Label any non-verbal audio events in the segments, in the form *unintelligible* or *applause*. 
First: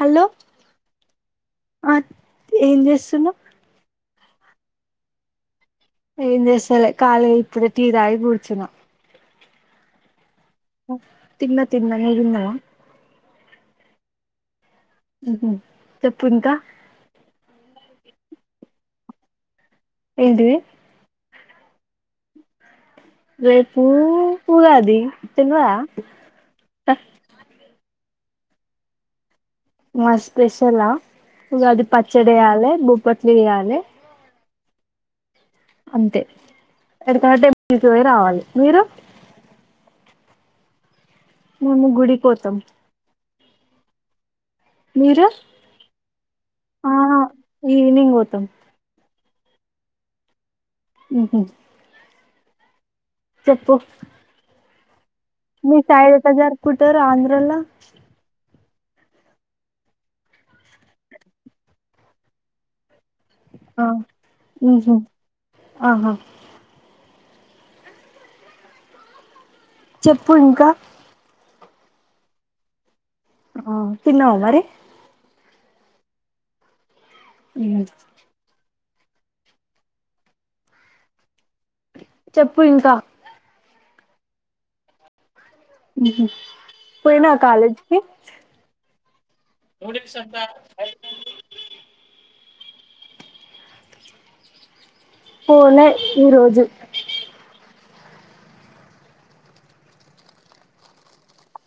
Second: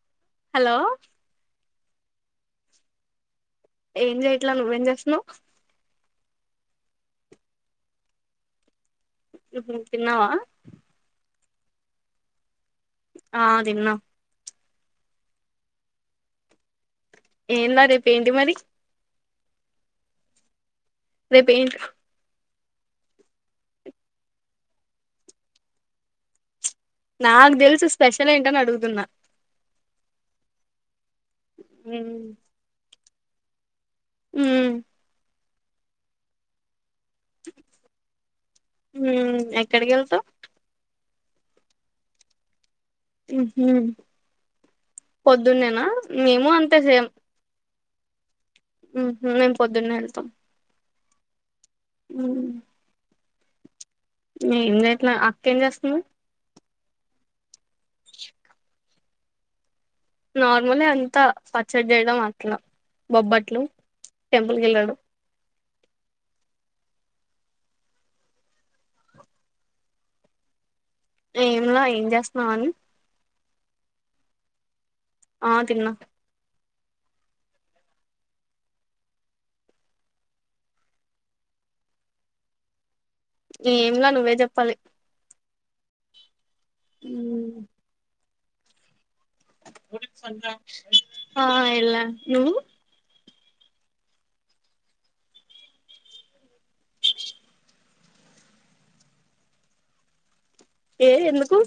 hello hello ఆ ఏం చేస్తున్నా ఏం చేయట్లా నువ్వేం చేస్తున్నావ్ ఏం చేస్తాలే కాలీ ఇప్పుడు టీ తాగి కూర్చున్న ఉ తిన్నావా ఉ తిన్నా తిన్నా నువ్వు తిన్నావా ఆ తిన్నా ఉహు చెప్పు ఇంకా ఏంలా రేపు ఏంటి మరి ఏంటిది రేపు ఏంటి రేపు ఉగాది తెల్వదా నాకు తెలుసు స్పెషల్ ఏంటని అడుగుతున్నా మా స్పెషలా ఉగాది పచ్చడి వేయ్యాలే బొబ్బట్లు చేయాలే ఉ అంతే ఎటైనా టెంపుల్ పోయి రావాలి మీరు ఎక్కడకి వెళ్తావ్ మేము గుడికి పోతాం ఉహు మీరు పొద్దున్నేనా మేము అంతే ఆ సేం ఈవినింగ్ పోతాం మేము పొద్దున్నే వెళ్తాం ఉహూ ఉ చెప్పు ఏం చేయట్లే అక్క చేస్తుంది కుట్టార ఆంధ్రలో నార్మలే అంతా పచ్చడి చేయడం అట్లా బొబ్బట్లు ఆ టెంపుల్కి వెళ్ళాడం ఉహు ఆహా చెప్పు ఇంకా ఏం లా ఏ చేస్తున్నావ్ అని ఆ తిన్నావా మరి ఆ తిన్నా ఉ చెప్పు ఇంకా ఏమిలా నువ్వే చెప్పాలి ఉహు పోయినవా ఉమ్, కాలేజ్ కీ ఆ వెళ్ళా నువ్వు పోలా ఈరోజు లేదు ఎందుకు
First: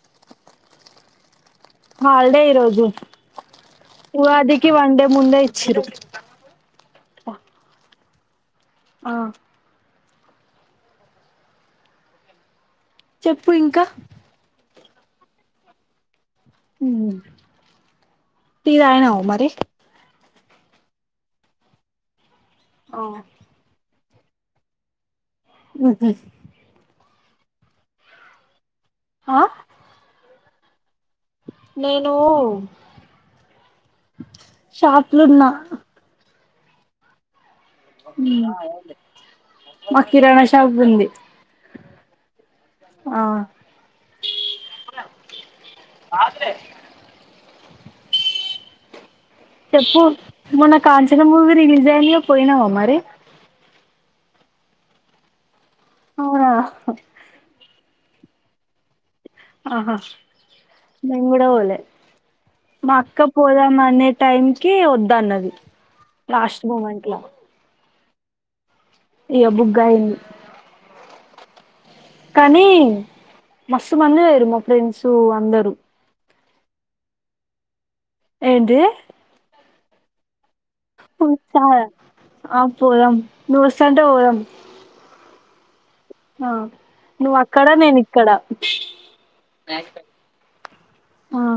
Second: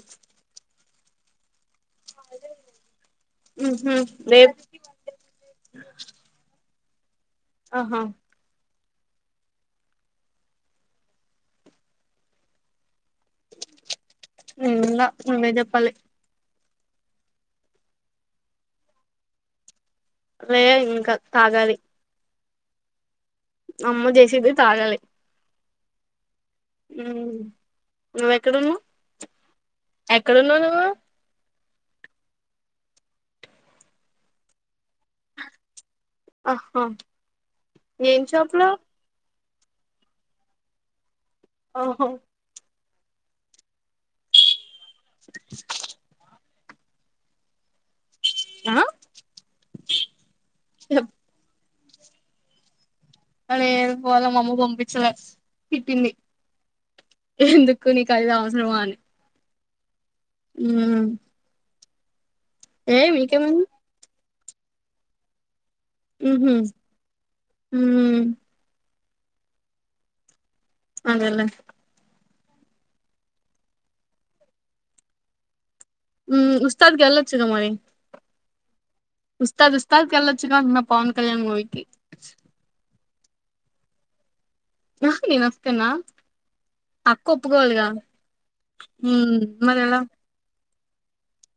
హల్ డే ఈరోజు ఉహు రేప్ ఉగాదికి వన్ డే ముందే ఇచ్చిరు *unintelligible* ఆహా ఆ చెప్పు ఇంకా ఎమ్ లా నువ్వే చెప్పాలి ఉ టీ తాగినవా మరి లేదు ఇంకా తాగాలి ఆ అమ్మ చేసింది తాగాలి ఉహు ఉ నువ్వెక్కడున్నావు ఎక్కడున్నావు నువ్వు నేను షాపులో ఉన్నా ఆహా ఏం మ్ షాప్ లో మా కిరాణా షాపు ఉంది ఆ హో ఆ ఆ చెప్పు మొన్న చెప్ కాంచనా మూవీ రిలీజ్ అయిందిగా పోయినావా మరి అ ఏడ పోల అమ్మ పంపించలే తిట్టింది అవునా ఎందు కు నీకు అది అవసరం అని ఆహా ఉమ్ నేను కూడా పోలే మా ఏ అక్క మీకేమైంది పోదాం అనే టైం కి వద్దన్నది లాస్ట్ మూమెంట్ లో మ్ ఇగ బుగ్గయింది అదేలే కానీ మస్తు మంది పోయిర్రు మా ఫ్రెండ్స్ అందరు ఉ ఉస్తాద్ కెళ్లొచ్చుగా మరి ఏంటి స్తా ఉస్తాద్ కెళ్లొ మ్ ఆ పోదాం నువ్వొస్తానంటే పోదాం నహో నే వస్తన్న ఆ నువ్ అక్కడ నేను ఇక్కడ హ్మ్ మరెలా ఆ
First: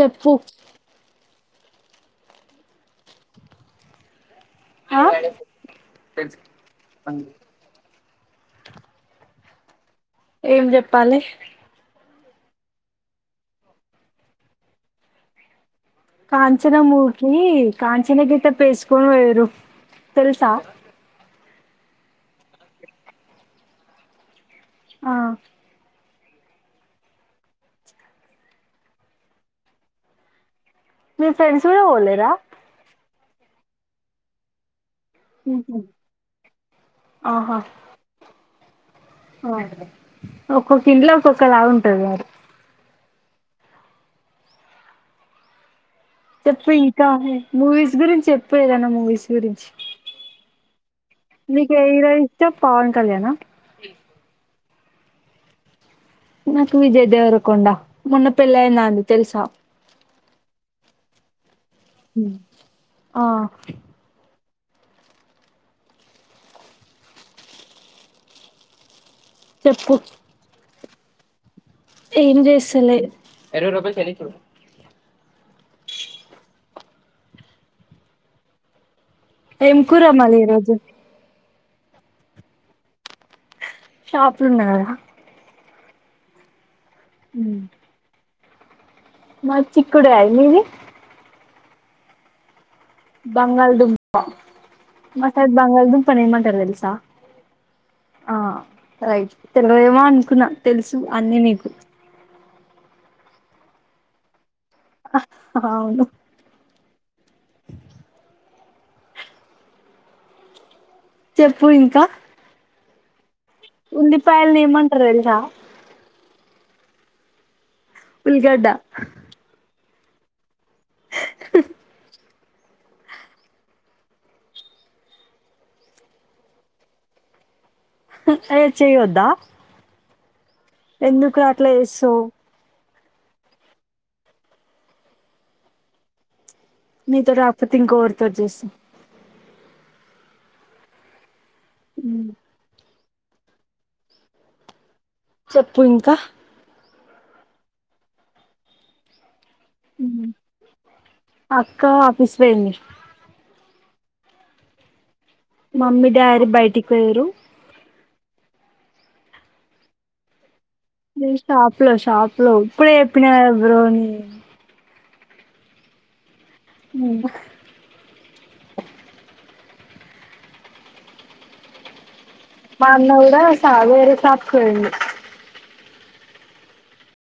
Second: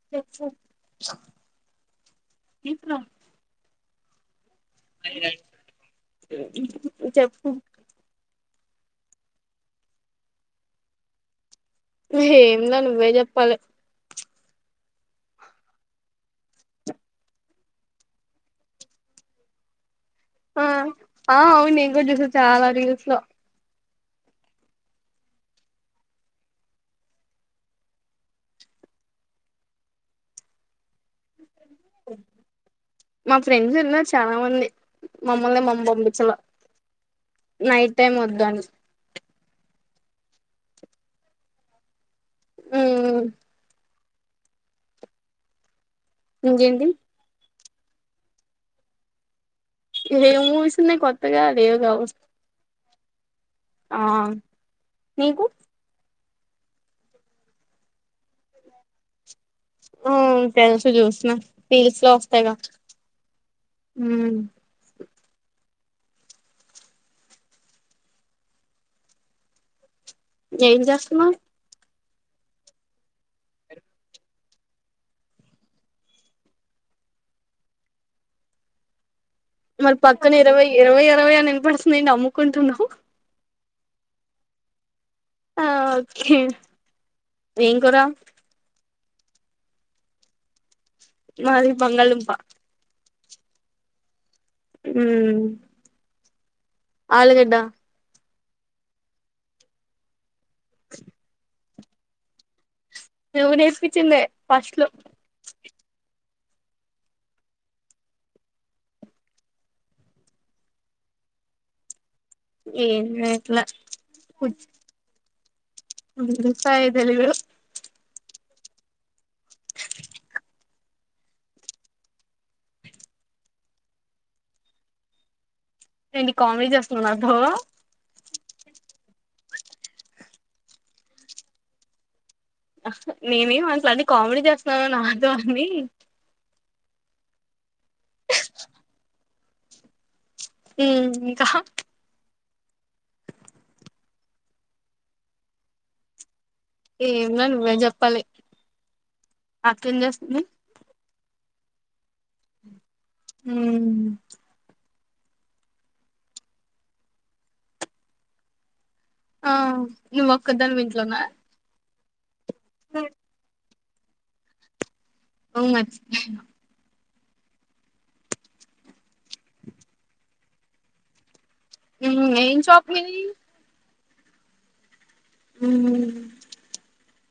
చెప్పు తెచ్చేయ్.. ఇంట్లో ఆ చెప్పు ఏం జేప్పాలి ఏంలా నువ్వే చెప్పాలే కాంచనా మూకి కాంచనా గెటపేసుకొని పోయిర్రు తెలుసా ఆ ఆ అవును నేను కూడా చూసా చాలా రీల్స్ లో ఆ మీ ఫ్రెండ్స్ కూడా బోలేరా మా ఫ్రెండ్స్ వెళ్ళారు చాలా మంది మమ్మల్ని మామ్మ పంపిచ్చలా ఆహా నైట్ టైం వద్దాని ఒక్కొక్క ఇంట్లో ఒక్కొక్కలాగుంటది గదా ఊ చెప్పు ఇంకేంటి ఇంకా మూవీస్ గురించి చెప్పేదన్న మూవీస్ గురించి ఇదే మూవీస్ ఉంది కొత్తగా నీకు ఏ హీరో రేవగావస్త ఇష్టం పవన్ కళ్యాణా ఆ నీకు నాకు విజయ్ దేవరకుండా మొన్న పెళ్ళయిందిఆంది తెలుసా ఊ తెలుసు చూసిన ఫీల్స్ లో వస్తాయి క ఆ ఊ చెప్పు ఎం జేస్తున్నవ్ ఏం చేస్తలేరు ఏం మరి కూర పక్కన మళ్ళీ ఇరవై ఈరోజు ఇరవై ఇరవై అని వినపడుతున్నాదేంటి అమ్ముకుంటున్నావ్ సున్నా ఆ ఓకే ఏం కురా మది చిక్కుడుకాయి మీది మాది బంగాళాదుంప బంగాళదుంప మా ఉమ్ సైడు బంగాళదుంపని ఏమంటారో తెలు ఆలుగడ్డ ఆ రైట్ తెలియేమో అనుకున్నా తెలుసు అన్నీ మీకు నువ్వు నేర్పించిందే ఫస్ట్ లో అవును చెప్పు ఇంకా ఏం లేదు ఉల్లిపాయల్ నేమంటారు తెల్సా ప్పాయ తెలిదు ఊళ్లగెడ్డ ఏంటి కామెడీ చేస్తున్నావా నాతో అయో చేయద్దా ఎందుకు అట్లా చేస్తావ్ నేనేం అనట్లేదు అన్ని కామెడీ చేస్తున్నాను నాతో అన్ని నీతో కాకపోతే ఇంకో రితో చేస్తా హ్మ్మ్ ఇంకా ఉమ్మ్ చెప్పు ఇంకా ఎంలే నువ్వే చెప్పాలి అక్కేమ్ చేస్తుంది అక్క ఆఫీస్ పోయింది హమ్మ్ మమ్మీ డాడీ బయటికి పోయిరు ఆ నువ్ ఒక్కదని వింట్లోన్న ప్లో షాప్ లో ఇప్పుడే చెప్పిన గ బ్రోఅని అవునా హ్మ్మ్ ఉమ్ ఏం షాప్ మొన్న మీది కూడా కూడా వేరే షాప్ కీ పోయింది ఉహ్మ్మ్